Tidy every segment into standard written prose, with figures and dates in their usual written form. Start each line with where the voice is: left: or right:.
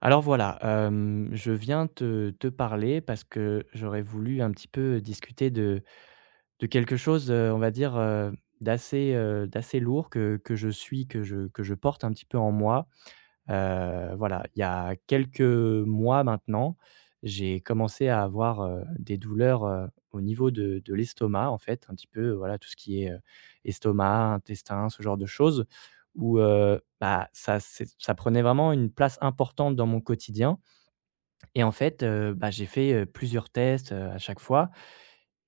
right: Alors voilà, je viens te parler parce que j'aurais voulu un petit peu discuter de quelque chose, on va dire, d'assez lourd que je suis, que je porte un petit peu en moi. Voilà, il y a quelques mois maintenant, j'ai commencé à avoir, des douleurs, au niveau de l'estomac en fait, un petit peu, voilà, tout ce qui est, estomac, intestin, ce genre de choses où, bah, ça prenait vraiment une place importante dans mon quotidien et en fait, bah, j'ai fait, plusieurs tests, à chaque fois.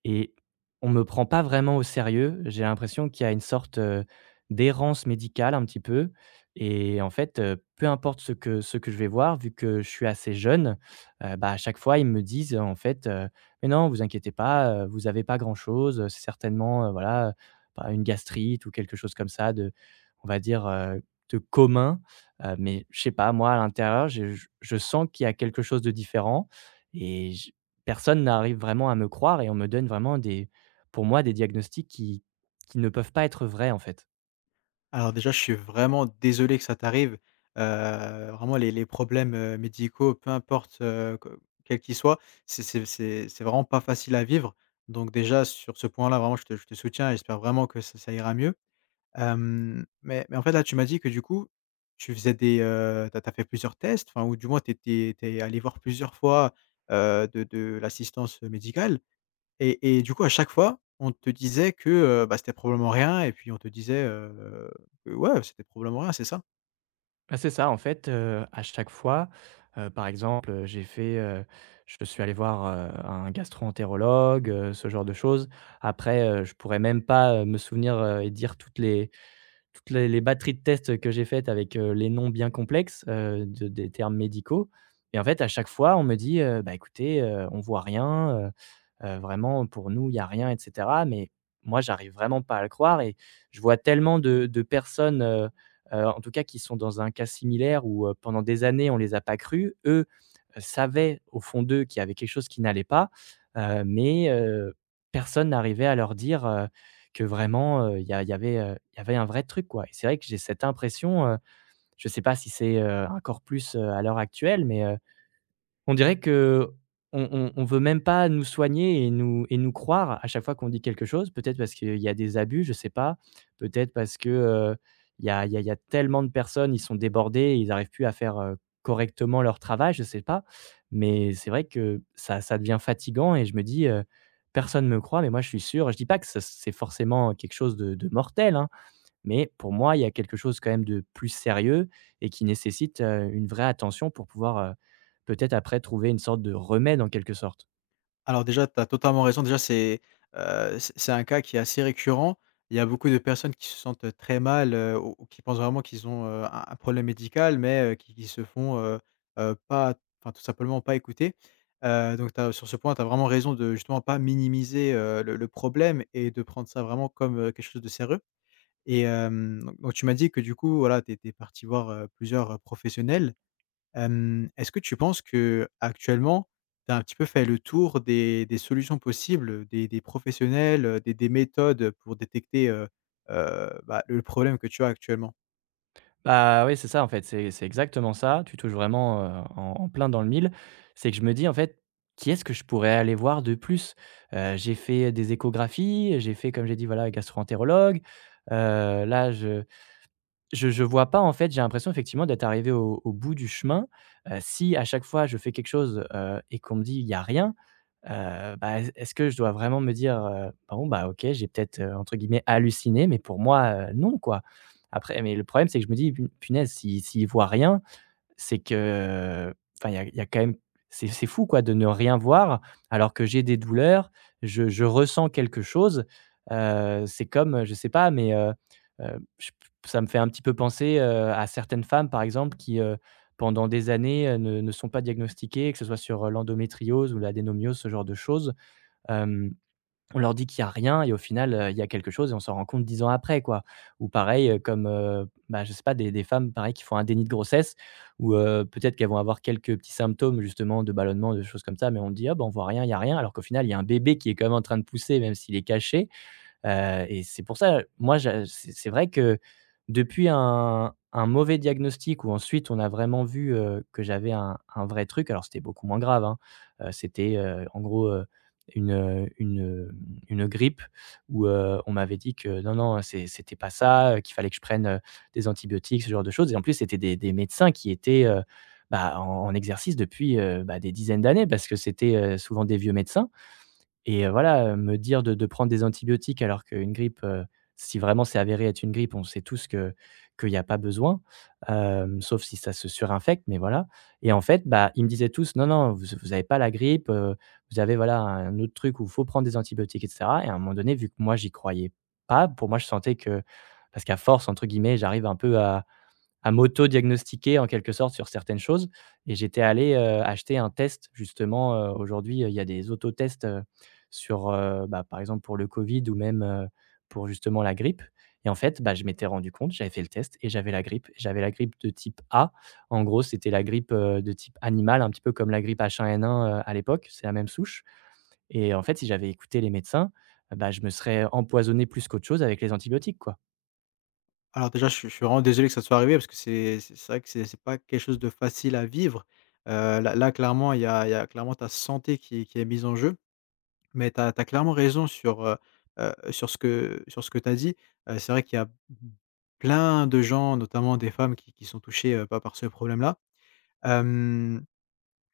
right: Et on me prend pas vraiment au sérieux. J'ai l'impression qu'il y a une sorte, d'errance médicale un petit peu et en fait, peu importe ce que je vais voir, vu que je suis assez jeune, bah, à chaque fois, ils me disent, en fait, «Mais non, vous inquiétez pas, vous avez pas grand-chose, c'est certainement, voilà, bah, une gastrite ou quelque chose comme ça de on va dire, de commun». Mais je sais pas, moi, à l'intérieur, je sens qu'il y a quelque chose de différent et personne n'arrive vraiment à me croire et on me donne vraiment des pour moi, des diagnostics qui ne peuvent pas être vrais, en fait.
left: Alors déjà, je suis vraiment désolé que ça t'arrive. Vraiment, les problèmes, médicaux, peu importe, que quels qu'ils soient, c'est vraiment pas facile à vivre. Donc déjà, sur ce point-là, vraiment, je te soutiens et j'espère vraiment que ça ira mieux. Hem, mais en fait, là, tu m'as dit que du coup, tu as fait plusieurs tests, enfin, ou du moins tu étais allé voir plusieurs fois, de l'assistance médicale. Et du coup, à chaque fois, on te disait que, bah, c'était probablement rien et puis on te disait, que ouais, c'était probablement rien, c'est ça?
right: Bah, c'est ça, en fait, à chaque fois, par exemple, je suis allé voir, un gastro-entérologue, ce genre de choses. Après, je pourrais même pas, me souvenir, et dire toutes les batteries de tests que j'ai faites avec, les noms bien complexes, de des termes médicaux et en fait, à chaque fois, on me dit, «Bah, écoutez, on voit rien, vraiment pour nous, il y a rien» et cetera. Mais moi, j'arrive vraiment pas à le croire et je vois tellement de personnes, en tout cas, qui sont dans un cas similaire où, pendant des années, on les a pas crues. Eux, savaient au fond d'eux qu'il y avait quelque chose qui n'allait pas, mais personne n'arrivait à leur dire, que vraiment, il y avait un vrai truc, quoi. Et c'est vrai que j'ai cette impression, je sais pas si c'est, encore plus, à l'heure actuelle, mais on dirait que on veut même pas nous soigner et nous croire à chaque fois qu'on dit quelque chose. Peut-être parce qu'il y a des abus, je sais pas. Peut-être parce que, il y a il y a il y a tellement de personnes, ils sont débordés, ils n'arrivent plus à faire, correctement leur travail, je sais pas. Mais c'est vrai que ça devient fatigant et je me dis, «Personne me croit, mais moi je suis sûr». Je dis pas que ça c'est forcément quelque chose de mortel, hein. Mais pour moi, il y a quelque chose quand même de plus sérieux et qui nécessite, une vraie attention pour pouvoir, peut-être après trouver une sorte de remède en quelque sorte.
left: Alors déjà, tu as totalement raison. Déjà, c'est, c'est un cas qui est assez récurrent. Il y a beaucoup de personnes qui se sentent très mal, ou qui pensent vraiment qu'ils ont, un problème médical, mais qui se font, pas, enfin, tout simplement pas écouter. Donc t'as, sur ce point, tu as vraiment raison de justement pas minimiser, le problème et de prendre ça vraiment comme, quelque chose de sérieux. Et hem, donc tu m'as dit que du coup, voilà, tu étais partie voir, plusieurs, professionnels. Est-ce que tu penses qu'actuellement, tu as un petit peu fait le tour des solutions possibles, des professionnels, des méthodes pour détecter, bah, le problème que tu as actuellement?
right: Bah, oui, c'est ça en fait, c'est exactement ça. Tu touches vraiment, en plein dans le mille. C'est que je me dis en fait: «Qui est-ce que je pourrais aller voir de plus?» J'ai fait des échographies, j'ai fait, comme j'ai dit, voilà, gastro-entérologue. Là je vois pas en fait, j'ai l'impression effectivement d'être arrivé au bout du chemin. Si à chaque fois je fais quelque chose, et qu'on me dit: «Il y a rien», bah, est-ce que je dois vraiment me dire, «Bon, bah, OK, j'ai peut-être, entre guillemets «halluciné», mais pour moi, non, quoi». Après mais le problème, c'est que je me dis: «Pu punaise, si s'il voit rien, c'est que, enfin, il y a quand même c'est fou quoi de ne rien voir alors que j'ai des douleurs, je ressens quelque chose. C'est comme, je sais pas, mais je ça me fait un petit peu penser, à certaines femmes, par exemple, qui, pendant des années, ne sont pas diagnostiquées, que ce soit sur, l'endométriose ou l'adénomiose, ce genre de choses on leur dit qu'il y a rien et au final, il y a quelque chose et on s'en rend compte 10 ans après, quoi. Ou pareil, comme, bah, je sais pas des femmes pareil qui font un déni de grossesse ou, peut-être qu'elles vont avoir quelques petits symptômes justement de ballonnement, de choses comme ça, mais on dit: «Ah bah, on voit rien, il y a rien», alors qu'au final, il y a un bébé qui est quand même en train de pousser même s'il est caché. Et c'est pour ça, moi, je c'est vrai que depuis un mauvais diagnostic où ensuite on a vraiment vu, que j'avais un vrai truc, alors c'était beaucoup moins grave, hein. C'était, en gros, une, heu, une, heu, une grippe où, on m'avait dit que non, non, c'était pas ça, qu'il fallait que je prenne, des antibiotiques, ce genre de choses et en plus, c'était des médecins qui étaient, bah, en exercice depuis, bah, des dizaines d'années parce que c'était, souvent des vieux médecins et voilà, me dire de prendre des antibiotiques alors qu'une grippe, si vraiment c'est avéré être une grippe, on sait tous que qu'il y a pas besoin, sauf si ça se surinfecte, mais voilà. Et en fait, bah, ils me disaient tous: «Non, non, vous avez pas la grippe, vous avez voilà un autre truc où il faut prendre des antibiotiques et cetera» et à un moment donné, vu que moi j'y croyais pas, pour moi je sentais que parce qu'à force entre guillemets, j'arrive un peu à m'auto-diagnostiquer en quelque sorte sur certaines choses et j'étais allé, acheter un test justement, aujourd'hui, il y a des autotests, bah, par exemple pour le covid ou même, pour justement la grippe et en fait, bah, je m'étais rendu compte, j'avais fait le test et j'avais la grippe. J'avais la grippe de type A. En gros, c'était la grippe, de type animal un petit peu comme la grippe H1N1, à l'époque, c'est la même souche et en fait, si j'avais écouté les médecins, bah, je me serais empoisonné plus qu'autre chose avec les antibiotiques, quoi.
left: Alors déjà, je suis vraiment désolé que ça te soit arrivé parce que c'est c'est vrai que c'est pas quelque chose de facile à vivre. Là, clairement, il y a clairement ta santé qui est mise en jeu. Mais tu as clairement raison sur, sur ce que tu as dit. C'est vrai qu'il y a plein de gens, notamment des femmes qui sont touchées, bah, par ce problème-là. Hem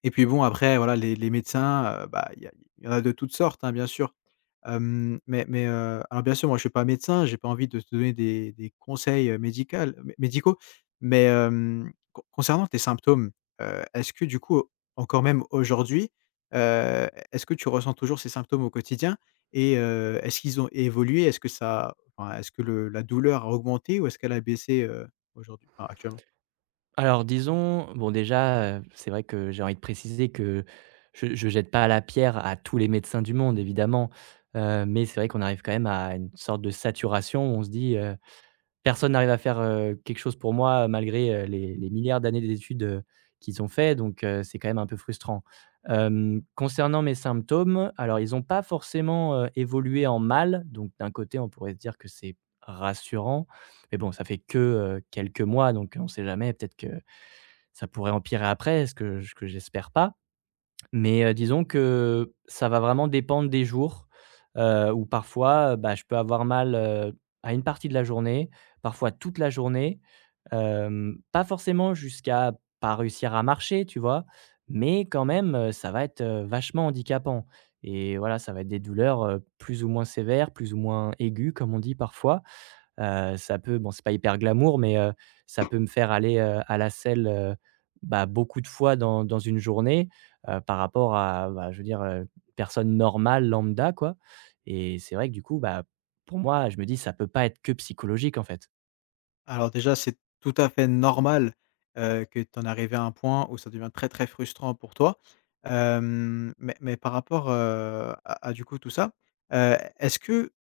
left: Et puis bon, après, voilà, les médecins, bah, il y en a de toutes sortes, hein, bien sûr. Hem, mais, alors bien sûr moi je suis pas médecin, j'ai pas envie de te donner des conseils, médical mé médicaux. Mais, concernant tes symptômes, est-ce que du coup, encore même aujourd'hui, heu, est-ce que tu ressens toujours ces symptômes au quotidien? Et est-ce qu'ils ont évolué? Est-ce que ça enfin est-ce que le la douleur a augmenté ou est-ce qu'elle a baissé, aujourd'hui? Enfin, actuellement?
right: Alors disons, bon déjà, c'est vrai que j'ai envie de préciser que je jette pas la pierre à tous les médecins du monde évidemment, mais c'est vrai qu'on arrive quand même à une sorte de saturation où on se dit, «Personne n'arrive à faire, quelque chose pour moi malgré, les milliards d'années d'études, qu'ils ont fait» donc c'est quand même un peu frustrant. Concernant mes symptômes, alors ils n'ont pas forcément, évolué en mal, donc d'un côté on pourrait se dire que c'est rassurant, mais bon ça fait que, quelques mois donc on ne sait jamais peut-être que ça pourrait empirer après, ce que j'espère pas, mais disons que ça va vraiment dépendre des jours, où parfois, bah, je peux avoir mal, à une partie de la journée, parfois toute la journée, pas forcément jusqu'à pas réussir à marcher, tu vois? Mais quand même, ça va être, vachement handicapant et voilà, ça va être des douleurs, plus ou moins sévères, plus ou moins aiguës, comme on dit parfois. Ça peut bon, c'est pas hyper glamour, mais ça peut me faire aller, à la selle, bah, beaucoup de fois dans une journée, par rapport à, bah, je veux dire, personne normale lambda, quoi. Et c'est vrai que du coup, bah, pour moi, je me dis: «Ça peut pas être que psychologique, en fait».
left: Alors déjà, c'est tout à fait normal, que tu en arrives à un point où ça devient très, très frustrant pour toi. Hem, mais par rapport, à du coup tout ça, est-ce que,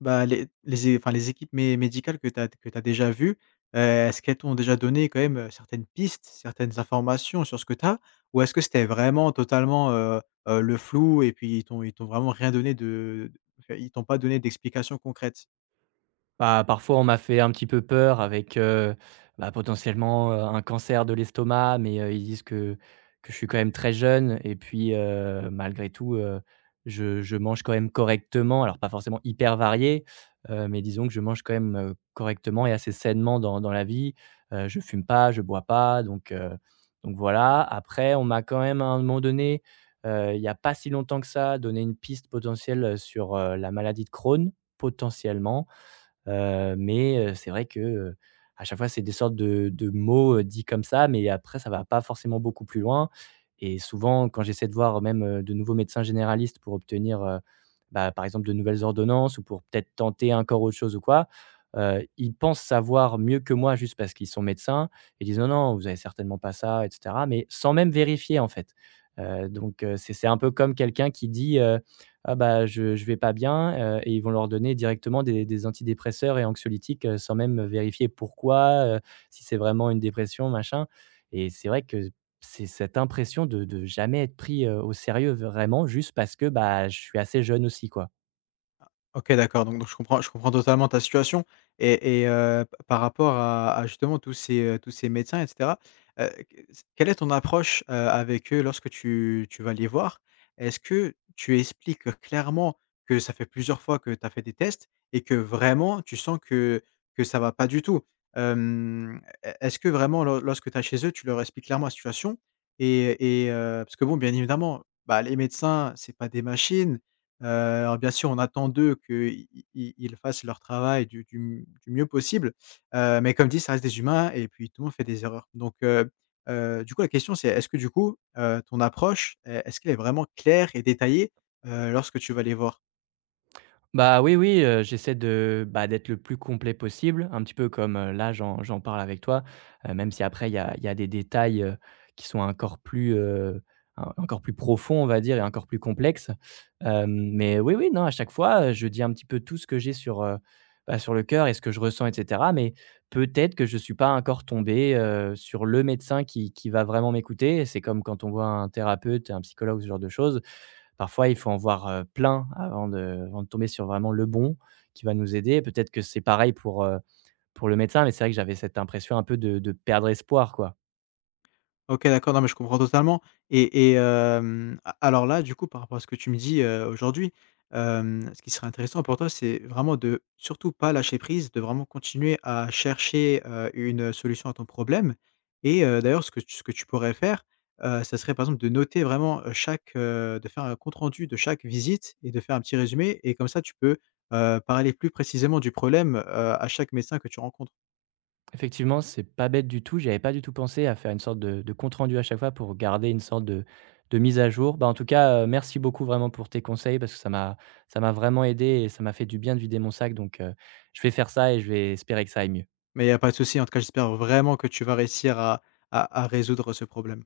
left: bah, les é enfin les équipes mé médicales que tu as déjà vues, est-ce qu'elles t'ont déjà donné quand même, certaines pistes, certaines informations sur ce que tu as? Ou est-ce que c'était vraiment totalement, le flou et puis ils t'ont vraiment rien donné de, enfin, ils t'ont pas donné d'explications concrètes?
right: Bah, parfois, on m'a fait un petit peu peur avec, bah, potentiellement, un cancer de l'estomac, mais, ils disent que je suis quand même très jeune et puis, malgré tout, je mange quand même correctement. Alors pas forcément hyper varié, mais disons que je mange quand même, correctement et assez sainement dans la vie. Je fume pas, je bois pas, donc voilà. Après, on m'a quand même à un moment donné, il y a pas si longtemps que ça, donné une piste potentielle, sur, la maladie de Crohn, potentiellement. Mais c'est vrai que, à chaque fois, c'est des sortes de mots, dits comme ça, mais après ça va pas forcément beaucoup plus loin et souvent quand j'essaie de voir même, de nouveaux médecins généralistes pour obtenir, bah, par exemple de nouvelles ordonnances ou pour peut-être tenter encore autre chose ou quoi, ils pensent savoir mieux que moi juste parce qu'ils sont médecins et disent: «Non, non, vous avez certainement pas ça» et cetera, mais sans même vérifier en fait. Donc c'est un peu comme quelqu'un qui dit, «Ah bah, je vais pas bien», et ils vont leur donner directement des antidépresseurs et anxiolytiques, sans même vérifier pourquoi, si c'est vraiment une dépression, machin. Et c'est vrai que c'est cette impression de jamais être pris, au sérieux vraiment juste parce que, bah, je suis assez jeune aussi, quoi.
left: OK, d'accord, donc je comprends totalement ta situation et p par rapport à justement tous ces médecins et cetera, quelle est ton approche, avec eux lorsque tu vas les voir? Est-ce que tu expliques clairement que ça fait plusieurs fois que tu as fait des tests et que vraiment tu sens que ça va pas du tout? Est-ce que vraiment lo lorsque tu es chez eux, tu leur expliques clairement la situation et, parce que bon, bien évidemment, bah, les médecins, c'est pas des machines. Alors bien sûr, on attend d'eux qu'ils fassent leur travail du m du mieux possible, mais comme dit, ça reste des humains et puis tout le monde fait des erreurs. Du coup, la question, c'est est-ce que du coup, ton approche, e est-ce qu'elle est vraiment claire et détaillée, lorsque tu vas les voir?
right: Bah, oui, oui, j'essaie de, bah, d'être le plus complet possible, un petit peu comme, là j'en parle avec toi, même si après il y a des détails, qui sont encore plus, en encore plus profonds, on va dire et encore plus complexes. Mais oui, oui, non, à chaque fois, je dis un petit peu tout ce que j'ai sur le cœur et ce que je ressens et cetera, mais peut-être que je suis pas encore tombé, sur le médecin qui va vraiment m'écouter. C'est comme quand on voit un thérapeute, un psychologue, ce genre de choses. Parfois, il faut en voir, plein avant de tomber sur vraiment le bon qui va nous aider. Peut-être que c'est pareil pour le médecin, mais c'est vrai que j'avais cette impression un peu de perdre espoir, quoi.
left: OK, d'accord, non, mais je comprends totalement. Et et hem, a alors là, du coup, par rapport à ce que tu me dis, aujourd'hui, ce qui serait intéressant pour toi, c'est vraiment de surtout pas lâcher prise, de vraiment continuer à chercher, une solution à ton problème. Et d'ailleurs, ce que tu pourrais faire, ça serait, par exemple, de noter vraiment, de faire un compte rendu de chaque visite et de faire un petit résumé, et comme ça, tu peux, parler plus précisément du problème, à chaque médecin que tu rencontres.
right: Effectivement, c'est pas bête du tout. J'avais pas du tout pensé à faire une sorte de compte rendu à chaque fois pour garder une sorte de mise à jour. Bah, en tout cas, merci beaucoup vraiment pour tes conseils parce que ça m'a vraiment aidé et ça m'a fait du bien de vider mon sac donc, je vais faire ça et je vais espérer que ça aille mieux.
left: Mais il n'y a pas de souci. En tout cas, j'espère vraiment que tu vas réussir à résoudre ce problème.